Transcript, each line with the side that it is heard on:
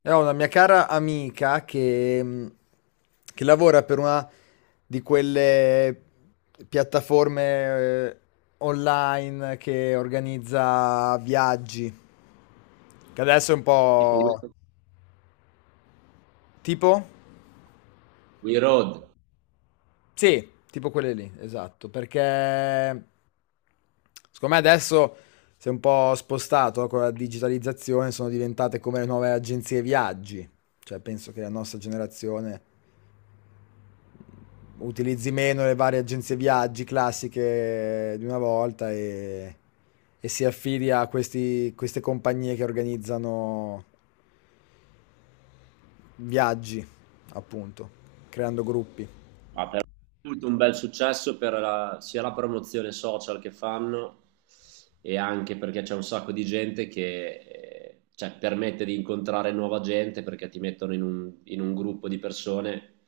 left: È una mia cara amica che lavora per una di quelle piattaforme eh, online che organizza viaggi, che adesso è un tipo,
right: Tipo We,
left: po' tipo?
right: We Road,
left: Sì, tipo quelle lì, esatto, perché secondo me adesso si è un po' spostato, no, con la digitalizzazione. Sono diventate come le nuove agenzie viaggi, cioè penso che la nostra generazione utilizzi meno le varie agenzie viaggi classiche di una volta e si affidi a queste compagnie che organizzano viaggi, appunto, creando gruppi.
right: ha però avuto un bel successo per sia la promozione social che fanno, e anche perché c'è un sacco di gente che permette di incontrare nuova gente, perché ti mettono in un gruppo di persone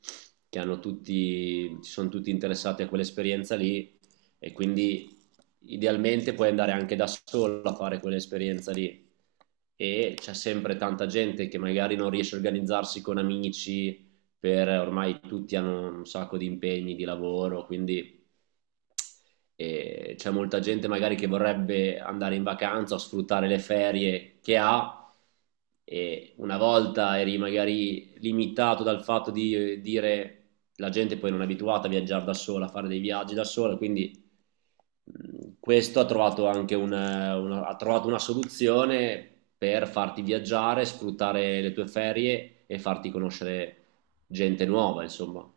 right: che sono tutti interessati a quell'esperienza lì, e quindi idealmente puoi andare anche da solo a fare quell'esperienza lì. E c'è sempre tanta gente che magari non riesce a organizzarsi con amici, per ormai tutti hanno un sacco di impegni di lavoro, quindi c'è molta gente magari che vorrebbe andare in vacanza o sfruttare le ferie che ha, e una volta eri magari limitato dal fatto di dire, la gente poi non è abituata a viaggiare da sola, a fare dei viaggi da sola. Quindi, mm, questo ha trovato anche ha trovato una soluzione per farti viaggiare, sfruttare le tue ferie e farti conoscere gente nuova, insomma.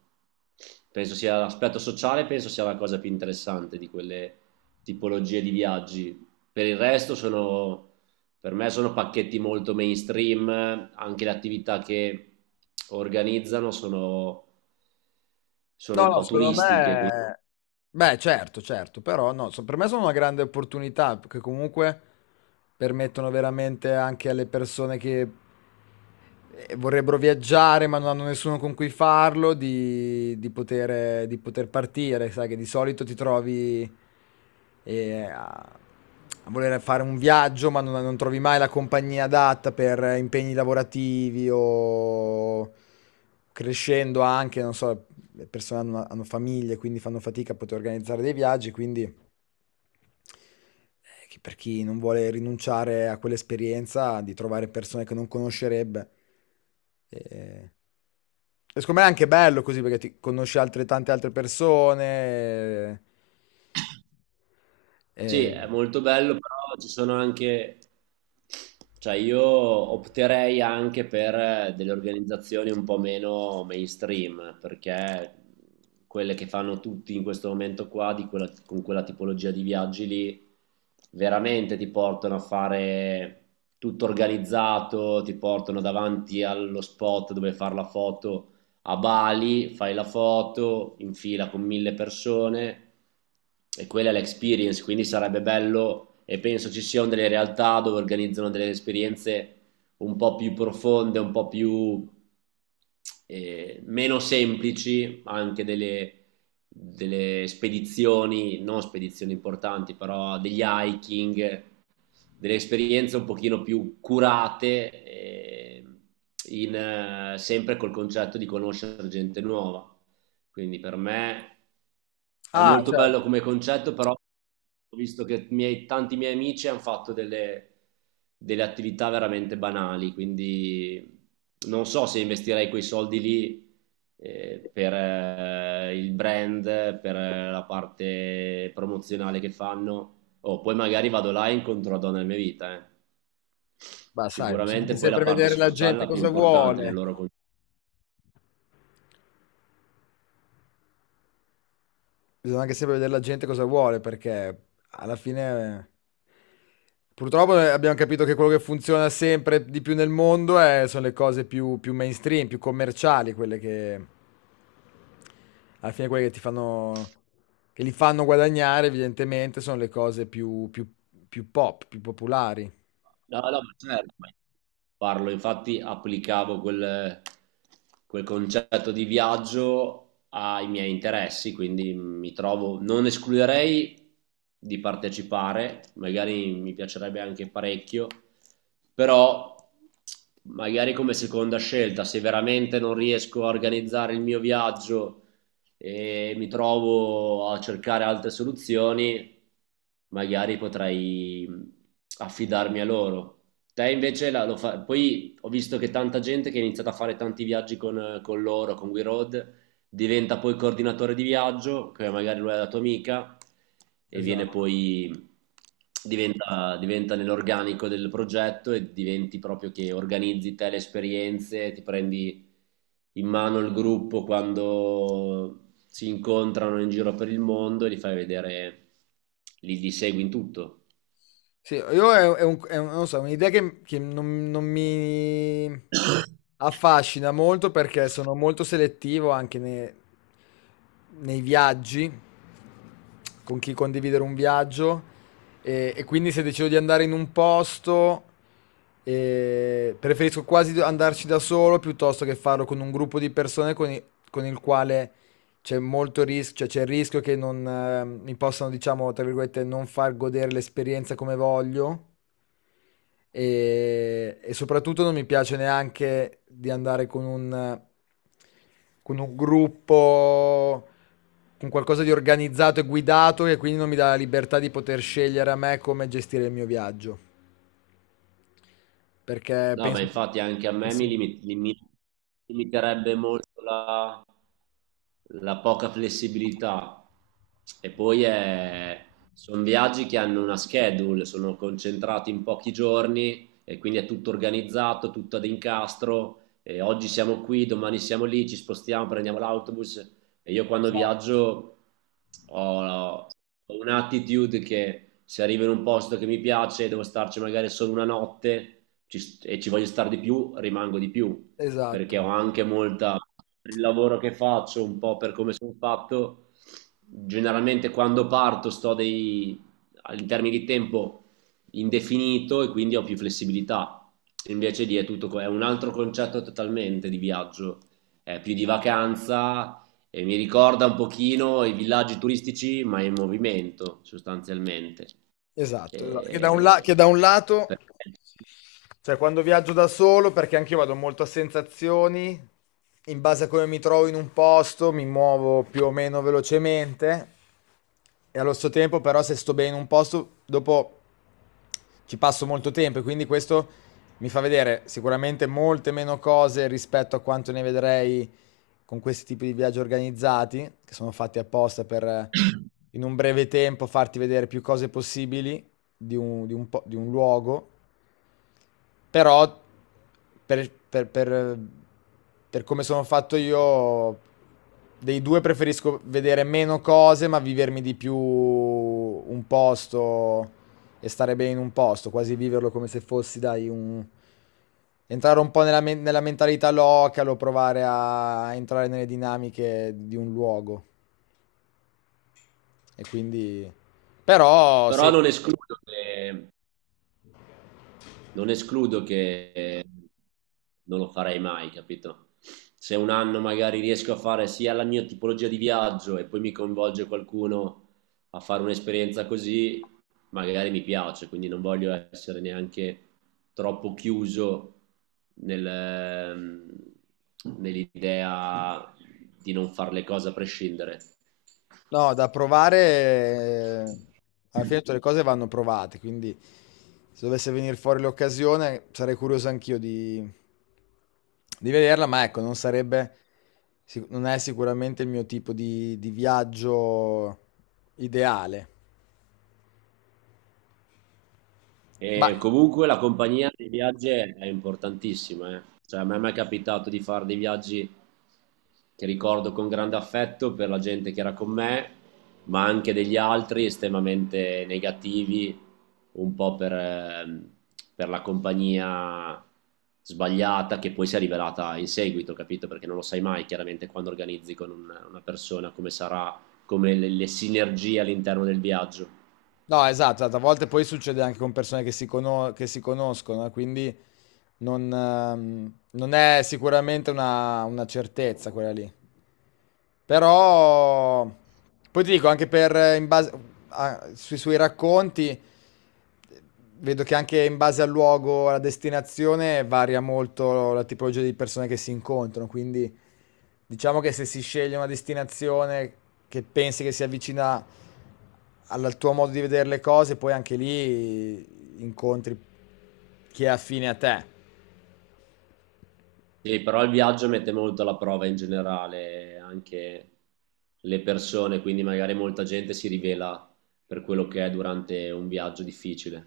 right: Penso sia l'aspetto sociale, penso sia la cosa più interessante di quelle tipologie di viaggi. Per il resto per me sono pacchetti molto mainstream, anche le attività che organizzano sono
left: No,
right: un
left: no,
right: po'
left: secondo
right: turistiche, quindi...
left: me... Beh, certo, certo, però no, per me sono una grande opportunità, perché comunque permettono veramente anche alle persone che vorrebbero viaggiare ma non hanno nessuno con cui farlo, di poter partire. Sai che di solito ti trovi eh, a, a voler fare un viaggio ma non trovi mai la compagnia adatta per impegni lavorativi o crescendo anche, non so, le persone hanno famiglie, quindi fanno fatica a poter organizzare dei viaggi, quindi che per chi non vuole rinunciare a quell'esperienza di trovare persone che non conoscerebbe. E, e secondo me è anche bello così, perché ti conosci altre, tante altre persone.
right: Sì,
left: eh, eh,
right: è molto bello, però ci sono anche, cioè, io opterei anche per delle organizzazioni un po' meno mainstream, perché quelle che fanno tutti in questo momento qua, di quella- con quella tipologia di viaggi lì, veramente ti portano a fare tutto organizzato, ti portano davanti allo spot dove fare la foto a Bali, fai la foto in fila con 1000 persone e quella è l'experience. Quindi sarebbe bello, e penso ci siano delle realtà dove organizzano delle esperienze un po' più profonde, un po' più meno semplici, anche delle spedizioni, non spedizioni importanti, però degli hiking, delle esperienze un pochino più curate, sempre col concetto di conoscere gente nuova. Quindi per me è
left: Ah,
right: molto bello
left: certo.
right: come concetto, però ho visto che tanti miei amici hanno fatto delle attività veramente banali, quindi non so se investirei quei soldi lì per il brand, per la parte promozionale che fanno. Oh, poi magari vado là e incontro la donna della mia vita, eh.
left: Beh, sai, bisogna anche
right: Sicuramente poi la
left: sempre
right: parte
left: vedere la
right: sociale è
left: gente
right: la più
left: cosa
right: importante nel
left: vuole.
right: loro concetto.
left: Bisogna anche sempre vedere la gente cosa vuole, perché alla fine, purtroppo, abbiamo capito che quello che funziona sempre di più nel mondo sono le cose più mainstream, più commerciali, quelle che alla fine quelle che ti fanno, che li fanno guadagnare, evidentemente, sono le cose più, più pop, più popolari.
right: No, no, ma certo, ma parlo, infatti applicavo quel concetto di viaggio ai miei interessi, quindi mi trovo, non escluderei di partecipare, magari mi piacerebbe anche parecchio, però magari come seconda scelta, se veramente non riesco a organizzare il mio viaggio e mi trovo a cercare altre soluzioni, magari potrei affidarmi a loro. Te invece poi ho visto che tanta gente che ha iniziato a fare tanti viaggi con loro, con WeRoad, diventa poi coordinatore di viaggio, che magari lui è la tua amica, e viene
left: Esatto.
right: poi, diventa nell'organico del progetto e diventi proprio che organizzi te le esperienze, ti prendi in mano il gruppo quando si incontrano in giro per il mondo e li fai vedere, li segui in tutto.
left: Sì, io non lo so, un'idea che non mi affascina molto, perché sono molto selettivo anche nei viaggi, con chi condividere un viaggio, e quindi se decido di andare in un posto, preferisco quasi andarci da solo piuttosto che farlo con un gruppo di persone con il quale c'è molto rischio, cioè c'è il rischio che non, mi possano, diciamo, tra virgolette, non far godere l'esperienza come voglio. E soprattutto non mi piace neanche di andare con un gruppo, con qualcosa di organizzato e guidato, che quindi non mi dà la libertà di poter scegliere a me come gestire il mio viaggio, perché
right: No, ma
left: penso
right: infatti anche a
left: che
right: me
left: sia
right: mi limiterebbe molto la poca flessibilità, e poi è... sono viaggi che hanno una schedule, sono concentrati in pochi giorni e quindi è tutto organizzato, tutto ad incastro. E oggi siamo qui, domani siamo lì, ci spostiamo, prendiamo l'autobus. E io quando
left: esatto,
right: viaggio ho, ho un'attitude che se arrivo in un posto che mi piace, devo starci magari solo una notte e ci voglio stare di più, rimango di più, perché
left: esatto,
right: ho anche molta, per il lavoro che faccio, un po' per come sono fatto, generalmente quando parto sto dei, in termini di tempo indefinito, e quindi ho più flessibilità. Invece lì è tutto, è un altro concetto totalmente di viaggio, è più di vacanza, e mi ricorda un pochino i villaggi turistici, ma in movimento sostanzialmente.
left: esatto, esatto. Che da un
right: E-
left: lato...
right: per-
left: Cioè, quando viaggio da solo, perché anche io vado molto a sensazioni, in base a come mi trovo in un posto, mi muovo più o meno velocemente, e allo stesso tempo, però, se sto bene in un posto, dopo ci passo molto tempo, e quindi questo mi fa vedere sicuramente molte meno cose rispetto a quanto ne vedrei con questi tipi di viaggi organizzati, che sono fatti apposta per in un breve tempo farti vedere più cose possibili di di un luogo. Però per, per- per- per come sono fatto io, dei due preferisco vedere meno cose, ma vivermi di più un posto e stare bene in un posto, quasi viverlo come se fossi, dai, un... entrare un po' nella mentalità localo, provare a entrare nelle dinamiche di un luogo. E quindi... Però
right: Però
left: sì,
right: non escludo che non escludo che eh, non lo farei mai, capito? Se un anno magari riesco a fare sia la mia tipologia di viaggio e poi mi coinvolge qualcuno a fare un'esperienza così, magari mi piace, quindi non voglio essere neanche troppo chiuso nel, nell'idea di non fare le cose a prescindere.
left: no, da provare, alla fine tutte le cose vanno provate, quindi se dovesse venire fuori l'occasione sarei curioso anch'io di vederla, ma ecco, non è sicuramente il mio tipo di viaggio ideale.
right: E
left: Ma
right: comunque la compagnia dei viaggi è importantissima, eh. Cioè, a me mi è mai capitato di fare dei viaggi che ricordo con grande affetto per la gente che era con me, ma anche degli altri estremamente negativi, un po' per la compagnia sbagliata che poi si è rivelata in seguito, capito? Perché non lo sai mai chiaramente quando organizzi con una persona come sarà, come le sinergie all'interno del viaggio.
left: no, esatto, esatto, a volte poi succede anche con persone che che si conoscono, quindi non è sicuramente una certezza quella lì. Però poi ti dico anche per, in base sui suoi racconti vedo che anche in base al luogo, alla destinazione varia molto la tipologia di persone che si incontrano, quindi diciamo che se si sceglie una destinazione che pensi che si avvicina al tuo modo di vedere le cose, poi anche lì incontri chi è affine a te.
right: Sì, però il viaggio mette molto alla prova in generale anche le persone, quindi magari molta gente si rivela per quello che è durante un viaggio difficile.